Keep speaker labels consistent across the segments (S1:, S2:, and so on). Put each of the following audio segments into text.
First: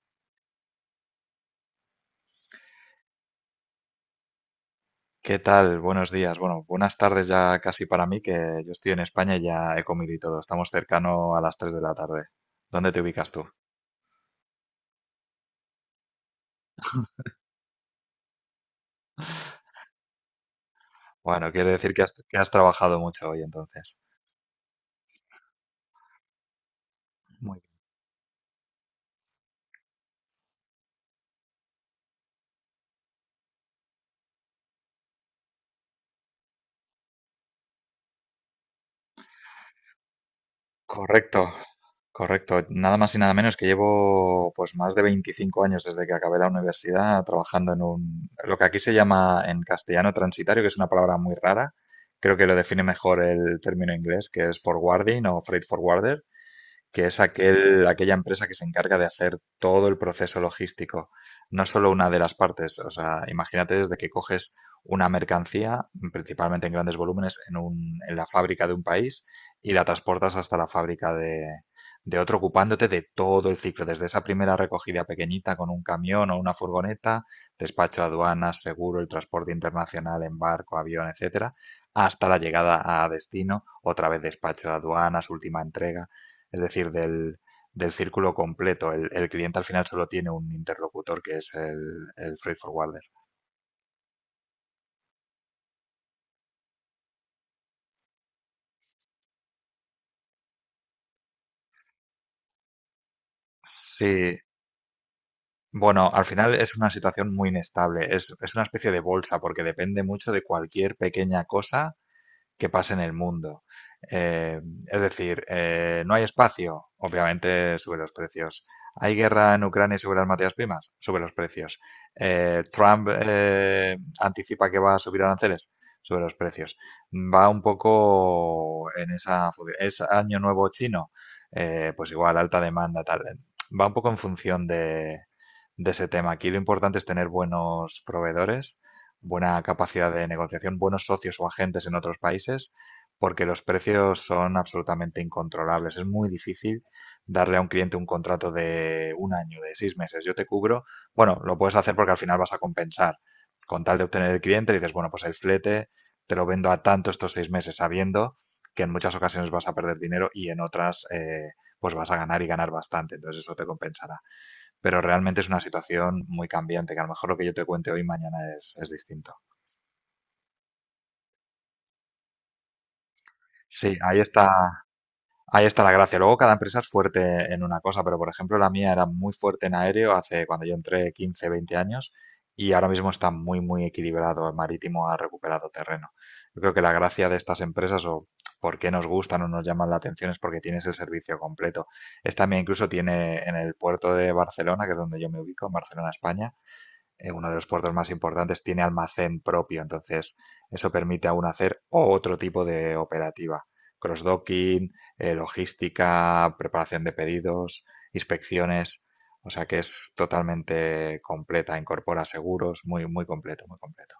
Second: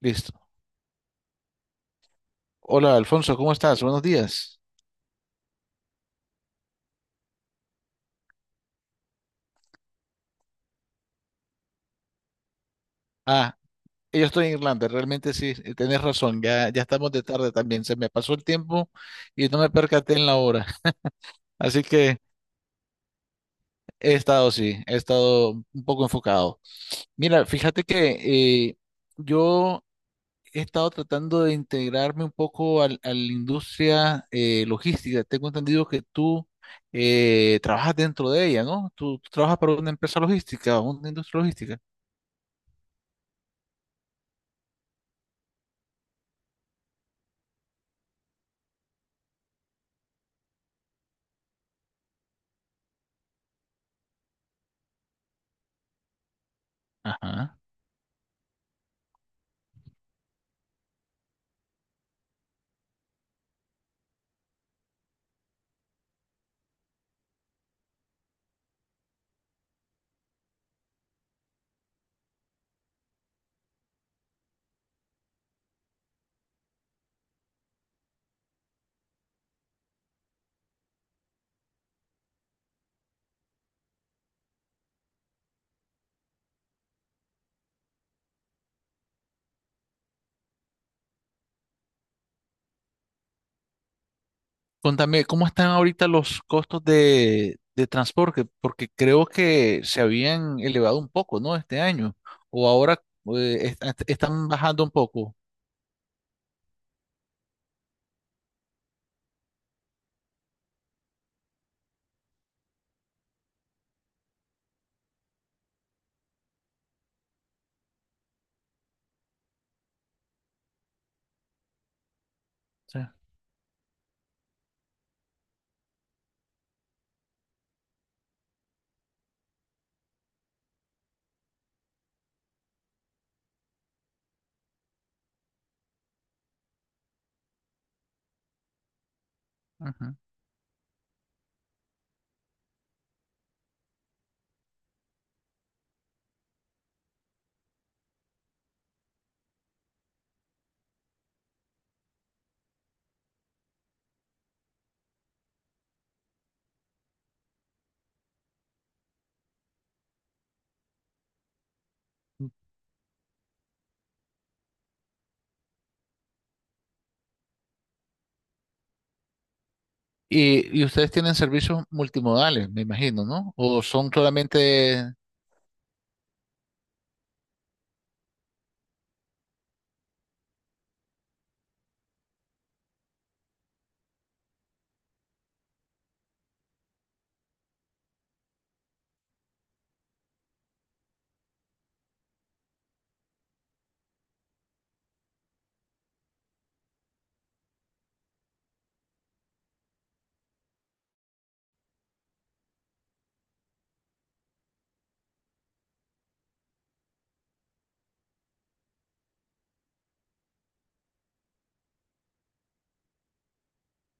S1: Listo. Hola, Alfonso, ¿cómo estás? Buenos días.
S2: ¿Qué tal? Buenos días. Bueno, buenas tardes ya casi para mí, que yo estoy en España y ya he comido y todo. Estamos cercano a las 3 de la tarde. ¿Dónde te ubicas tú?
S1: Ah, yo estoy en Irlanda, realmente sí, tenés razón, ya estamos de tarde también, se me pasó el tiempo y no me percaté en la hora.
S2: Bueno, quiere
S1: Así
S2: decir que has,
S1: que
S2: que has trabajado mucho hoy entonces.
S1: he estado, sí, he estado un poco enfocado. Mira,
S2: Muy bien.
S1: fíjate que yo he estado tratando de integrarme un poco a la industria logística. Tengo entendido que tú trabajas dentro de ella, ¿no? Tú trabajas para una empresa logística, una industria
S2: Correcto,
S1: logística.
S2: correcto. Nada más y nada menos que llevo pues más de 25 años desde que acabé la universidad trabajando lo que aquí se llama en castellano transitario, que es una palabra muy rara. Creo que lo define mejor el término inglés, que es forwarding o freight forwarder, que es
S1: Ajá.
S2: aquella empresa que se encarga de hacer todo el proceso logístico, no solo una de las partes. O sea, imagínate desde que coges una mercancía, principalmente en grandes volúmenes, en la fábrica de un país y la transportas hasta la fábrica de otro, ocupándote de todo el ciclo, desde esa primera recogida pequeñita con un camión o una furgoneta, despacho aduanas, seguro, el transporte internacional en barco, avión, etcétera, hasta la llegada a destino, otra vez despacho aduanas, última entrega, es decir, del círculo completo. El cliente al final solo tiene un interlocutor que es el freight forwarder.
S1: Contame, ¿cómo están ahorita los costos de transporte? Porque creo que se habían elevado un poco, ¿no? Este año. O ahora
S2: Sí,
S1: están bajando un poco.
S2: bueno, al final es una situación muy inestable. Es una especie de bolsa porque depende mucho de cualquier pequeña cosa que pasa en el mundo. Eh, es decir, no hay espacio, obviamente sube los precios. ¿Hay guerra en Ucrania y sube las materias primas? Sube los precios.
S1: Sí.
S2: ¿Trump anticipa que va a subir aranceles? Sube los precios. Va un poco en esa. ¿Es año nuevo chino? Pues igual, alta demanda, tal. Va un poco en función de ese tema. Aquí lo importante es tener buenos proveedores, buena capacidad
S1: Ujú.
S2: de negociación, buenos socios o agentes en otros países, porque los precios son absolutamente incontrolables. Es muy difícil darle a un cliente un contrato de un año, de 6 meses. Yo te cubro, bueno, lo puedes hacer porque al final vas a compensar. Con tal de obtener el cliente, le dices, bueno, pues el flete te lo vendo a tanto estos 6 meses, sabiendo que en muchas ocasiones vas a perder dinero y en otras, pues vas a ganar y ganar bastante, entonces eso te compensará. Pero realmente es una situación muy cambiante, que a lo mejor lo que yo te cuente hoy mañana es distinto.
S1: Y ustedes tienen servicios multimodales, me imagino, ¿no? O
S2: Sí,
S1: son solamente...
S2: ahí está la gracia. Luego cada empresa es fuerte en una cosa, pero por ejemplo la mía era muy fuerte en aéreo hace cuando yo entré 15 20 años y ahora mismo está muy, muy equilibrado. El marítimo ha recuperado terreno. Yo creo que la gracia de estas empresas, o por qué nos gustan o nos llaman la atención, es porque tienes el servicio completo. Esta mía incluso tiene en el puerto de Barcelona, que es donde yo me ubico, en Barcelona, España, uno de los puertos más importantes, tiene almacén propio. Entonces, eso permite aún hacer otro tipo de operativa. Cross-docking, logística, preparación de pedidos, inspecciones. O sea que es totalmente completa, incorpora seguros, muy, muy completo, muy completo.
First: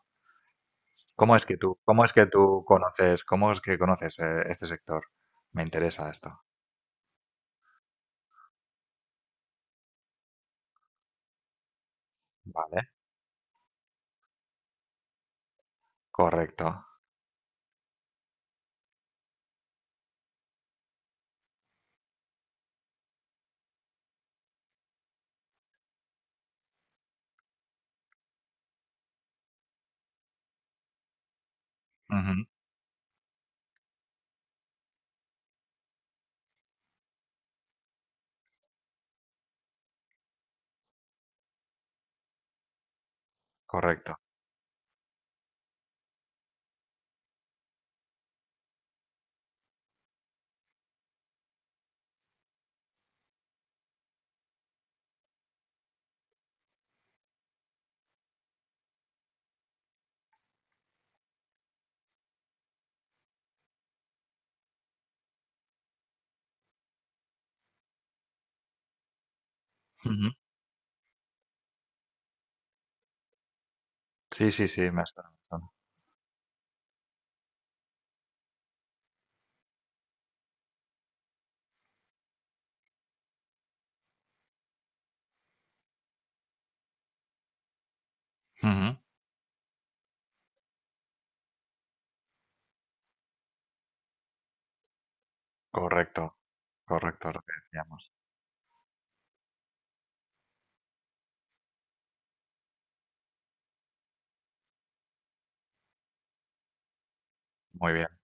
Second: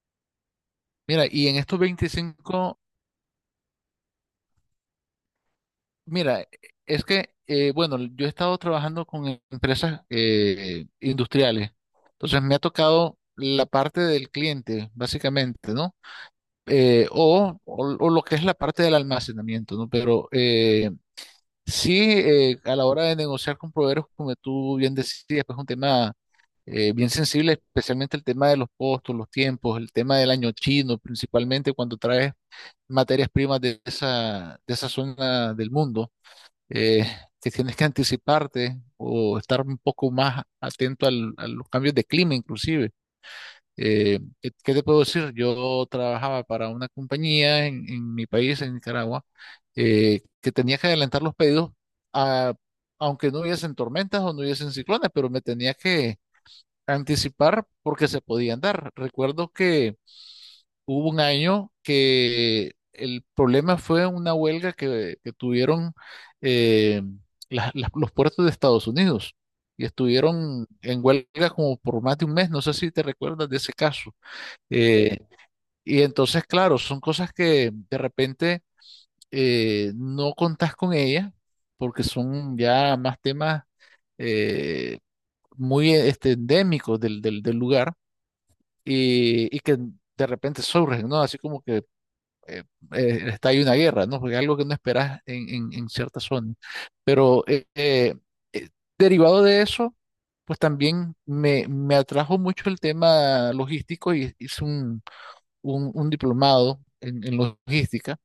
S1: Mira,
S2: ¿Cómo es
S1: y
S2: que
S1: en estos
S2: tú, cómo es que tú
S1: 25
S2: conoces, cómo es que conoces este sector? Me interesa esto.
S1: mira, bueno, yo he estado trabajando con empresas industriales. Entonces me ha
S2: Vale,
S1: tocado la parte del cliente, básicamente, ¿no?
S2: correcto.
S1: O, o lo que es la parte del almacenamiento, ¿no? Pero sí, a la hora de negociar con proveedores, como tú bien decías, pues es un tema bien sensible, especialmente el tema de los costos, los tiempos, el tema del año chino, principalmente cuando traes
S2: Ujú,
S1: materias primas de esa zona del mundo, eh, que tienes que anticiparte o estar un poco más atento a los cambios de clima, inclusive.
S2: correcto.
S1: ¿Qué qué te puedo decir? Yo trabajaba para una compañía en mi país, en Nicaragua, que tenía que adelantar los pedidos, a- aunque no hubiesen tormentas o no hubiesen ciclones, pero me tenía que anticipar porque se podían dar. Recuerdo que hubo un año que el problema fue una huelga que tuvieron eh, los puertos de Estados Unidos y
S2: Ujú.
S1: estuvieron en huelga como por más de un mes. No sé si te recuerdas de ese caso.
S2: Sí, sí, sí, me has
S1: Eh,
S2: dado razón.
S1: y entonces, claro, son cosas que de repente no contás con ellas porque son ya más temas eh, muy este, endémicos del lugar
S2: Ujú,
S1: y que de repente surgen, ¿no? Así como que eh, está ahí una guerra, ¿no? Porque algo que no esperás en cierta
S2: correcto.
S1: zona.
S2: Correcto, lo
S1: Pero
S2: que decíamos.
S1: eh, derivado de eso, pues también me atrajo mucho el tema logístico y hice un diplomado en
S2: Muy bien.
S1: logística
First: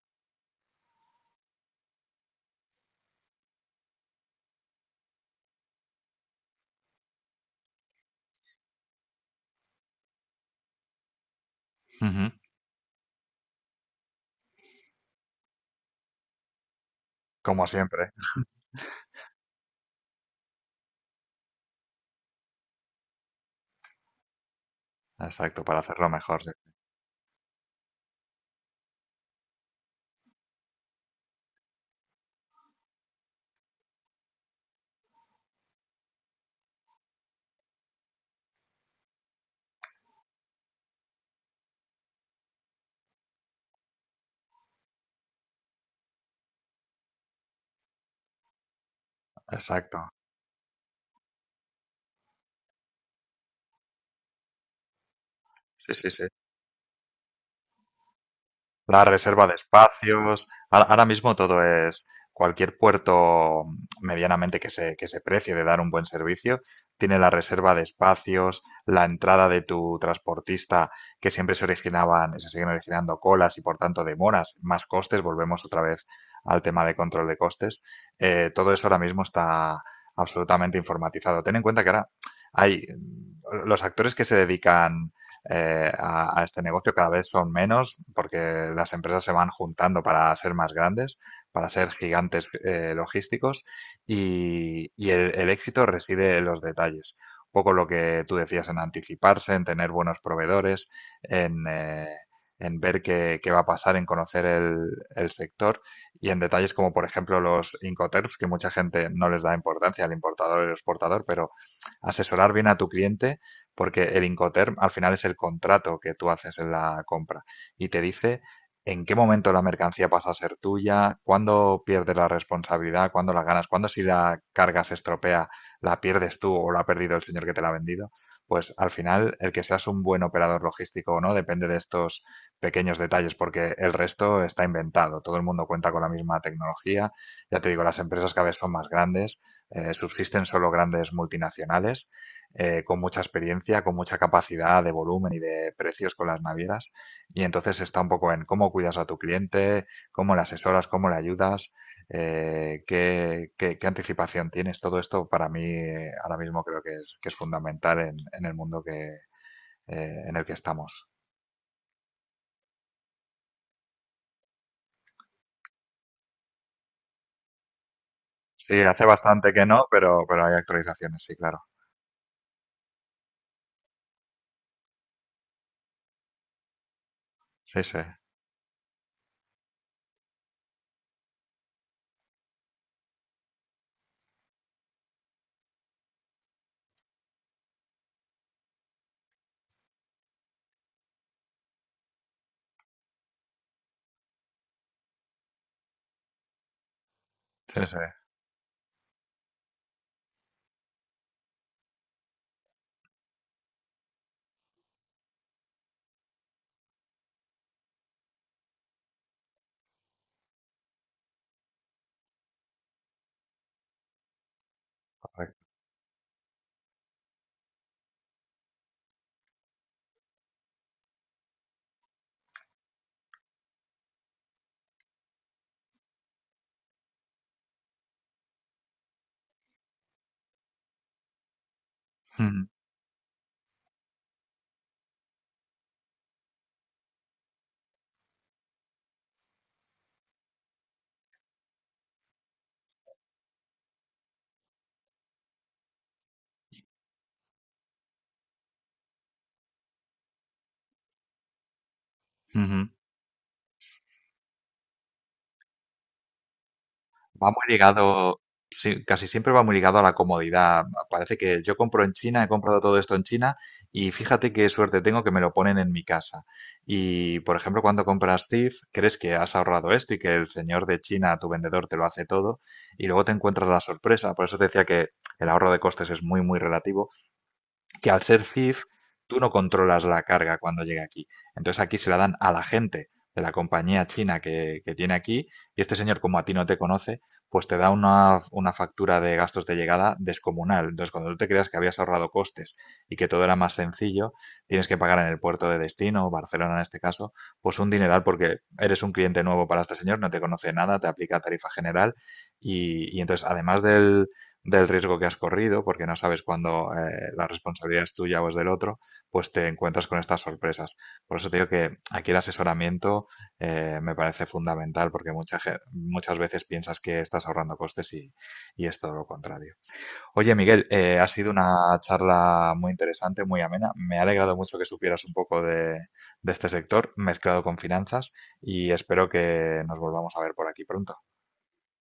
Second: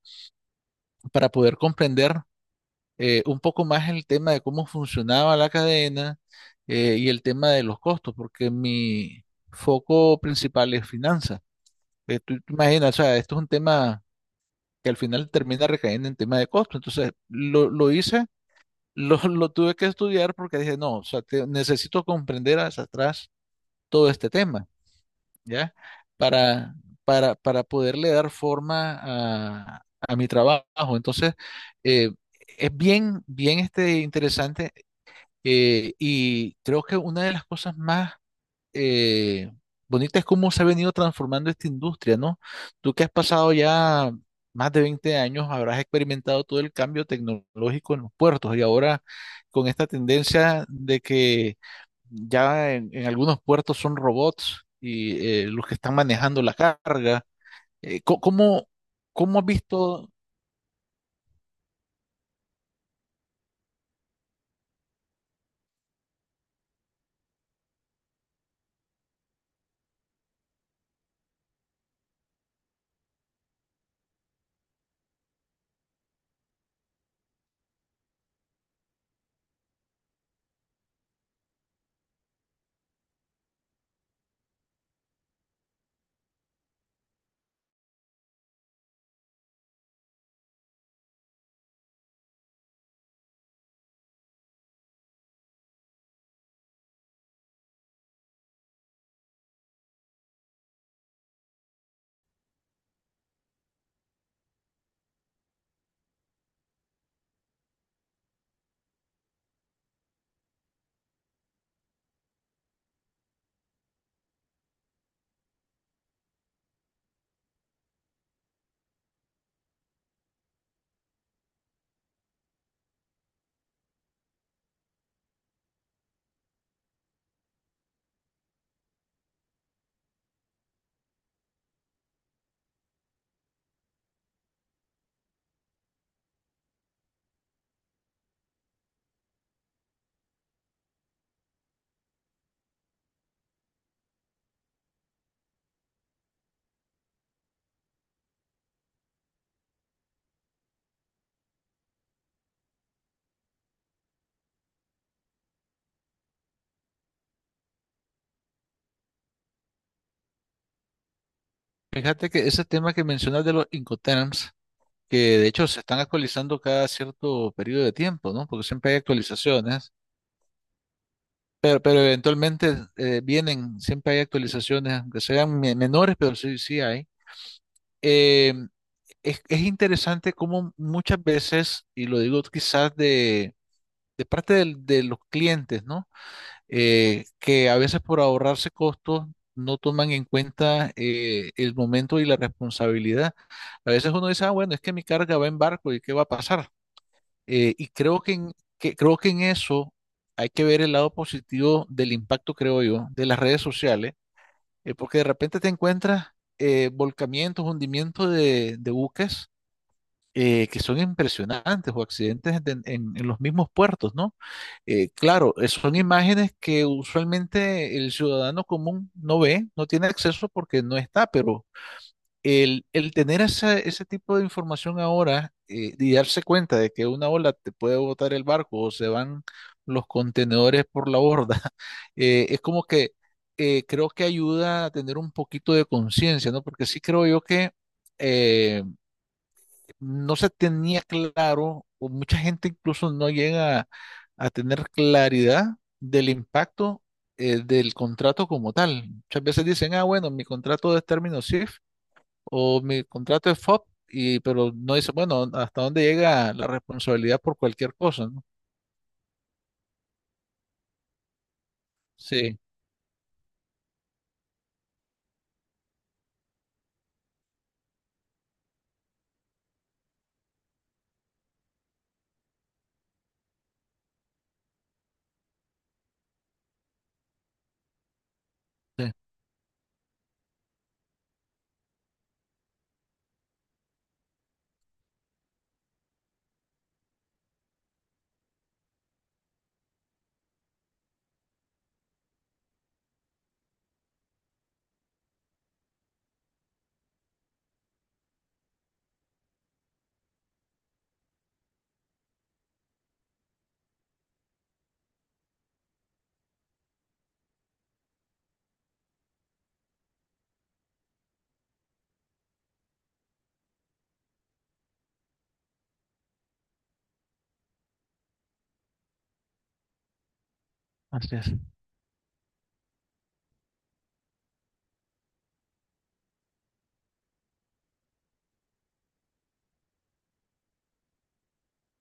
S1: para poder comprender un poco más el tema de cómo funcionaba la cadena y el tema de los costos, porque mi foco principal es finanzas.
S2: Ujú.
S1: Tú te imaginas, o sea, esto es un tema que al final termina recayendo en tema de costo. Entonces,
S2: Como
S1: lo
S2: siempre.
S1: hice, lo tuve que estudiar porque dije, no, o sea, necesito comprender hacia atrás todo este tema.
S2: Exacto,
S1: ¿Ya?
S2: para hacerlo mejor, sí.
S1: Para, para poderle dar forma a mi trabajo. Entonces, eh, es bien, bien este, interesante, y creo que una de las cosas más eh, bonitas es cómo se ha venido transformando esta industria, ¿no? Tú que has pasado ya... Más de 20 años habrás experimentado todo el cambio tecnológico en los puertos y ahora con esta
S2: Exacto.
S1: tendencia de que ya en algunos puertos son robots y los que
S2: Sí,
S1: están
S2: sí, sí.
S1: manejando la carga. ¿Cómo,
S2: La
S1: cómo has
S2: reserva de
S1: visto?
S2: espacios. Ahora mismo todo es cualquier puerto medianamente que se precie de dar un buen servicio, tiene la reserva de espacios, la entrada de tu transportista, que siempre se originaban, se siguen originando colas y por tanto demoras, más costes, volvemos otra vez al tema de control de costes. Todo eso ahora mismo está absolutamente informatizado. Ten en cuenta que ahora hay, los actores que se dedican, a este negocio cada vez son menos porque las empresas se van juntando para ser más grandes, para ser gigantes logísticos, y el éxito reside en los detalles. Un poco lo que tú decías, en anticiparse, en tener buenos proveedores, en... Eh, en ver qué va a pasar, en conocer el sector, y en detalles como, por ejemplo, los Incoterms, que mucha gente no les da importancia, al importador y al exportador, pero asesorar bien a tu cliente, porque el Incoterm al final es el contrato que tú haces en la compra y te dice en qué momento la mercancía pasa a ser tuya, cuándo pierdes la responsabilidad, cuándo la ganas, cuándo, si la carga se estropea, la pierdes tú o la ha perdido el señor que te la ha vendido. Pues al final, el que seas un buen operador logístico o no depende de estos pequeños detalles, porque el resto está inventado. Todo el mundo cuenta con la misma tecnología. Ya te digo, las empresas cada vez son más grandes. Subsisten solo grandes multinacionales con mucha experiencia, con mucha capacidad de volumen y de precios con las navieras. Y entonces está un poco en cómo cuidas a tu cliente, cómo le asesoras, cómo le ayudas, qué anticipación tienes. Todo esto para mí, ahora mismo, creo que es fundamental en el mundo en el que estamos.
S1: Fíjate que ese tema que mencionas de los Incoterms, que de hecho se están actualizando cada cierto periodo de tiempo, ¿no? Porque
S2: Sí,
S1: siempre hay
S2: hace bastante que no,
S1: actualizaciones,
S2: pero hay actualizaciones, sí, claro.
S1: pero eventualmente vienen, siempre hay actualizaciones, aunque sean menores, pero sí, sí hay.
S2: Sí, sí,
S1: Eh, es interesante cómo muchas veces, y lo digo quizás de parte de los clientes, ¿no? Que a veces por ahorrarse costos no toman en cuenta el momento y la responsabilidad. A veces uno dice, ah, bueno, es que mi carga va en barco y qué va a pasar. Eh,
S2: sí,
S1: y
S2: sí,
S1: creo que en, creo que en eso hay que ver el lado positivo del impacto, creo yo, de las redes sociales, porque de repente te encuentras volcamientos, hundimientos de buques que son impresionantes o accidentes en los mismos puertos, ¿no? Claro,
S2: correcto.
S1: son imágenes que usualmente el ciudadano común no ve, no tiene acceso porque no está, pero el tener ese tipo de información ahora y darse cuenta de que una ola te puede botar el barco o se van los contenedores por la borda. Es
S2: Ujú,
S1: como que creo que ayuda a tener un poquito de conciencia, ¿no? Porque sí creo yo que... eh, no se tenía claro, o mucha gente incluso no llega a tener claridad del impacto del contrato como tal. Muchas veces dicen, ah, bueno, mi contrato es término SIF
S2: ujú.
S1: o mi contrato es FOP, y, pero no dice, bueno, hasta dónde llega la responsabilidad
S2: Va
S1: por
S2: muy
S1: cualquier cosa,
S2: ligado,
S1: ¿no?
S2: sí, casi siempre va muy ligado a la comodidad. Parece que yo compro en China, he
S1: Sí,
S2: comprado todo esto en China y fíjate qué suerte tengo que me lo ponen en mi casa. Y, por ejemplo, cuando compras TIFF, crees que has ahorrado esto y que el señor de China, tu vendedor, te lo hace todo y luego te encuentras la sorpresa. Por eso te decía que el ahorro de costes es muy, muy relativo, que al ser CIF tú no controlas la carga cuando llega aquí. Entonces aquí se la dan a la gente de la compañía china que tiene aquí, y este señor, como a ti no te conoce, pues te da una factura de gastos de llegada descomunal. Entonces, cuando tú te creas que habías ahorrado costes y que todo era más sencillo, tienes que pagar en el puerto de destino, Barcelona en este caso, pues un dineral, porque eres un cliente nuevo para este señor, no te conoce nada, te aplica tarifa general, y entonces, además del riesgo que has corrido, porque no sabes cuándo, la responsabilidad es tuya o es del otro, pues te encuentras con estas sorpresas. Por eso te digo que aquí el asesoramiento, me parece fundamental, porque muchas veces piensas que estás ahorrando costes, y es todo lo contrario. Oye, Miguel, ha
S1: así
S2: sido
S1: es.
S2: una charla muy interesante, muy amena. Me ha alegrado mucho que supieras un poco de este sector, mezclado con finanzas, y espero que nos volvamos a ver por aquí pronto.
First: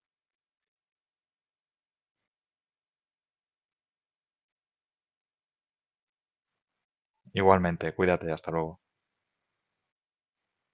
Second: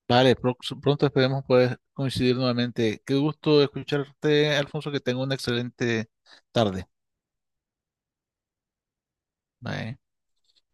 S1: Vale, pronto esperemos poder coincidir nuevamente. Qué gusto escucharte, Alfonso, que tenga una excelente tarde.
S2: Igualmente, cuídate, hasta luego.
S1: Bye.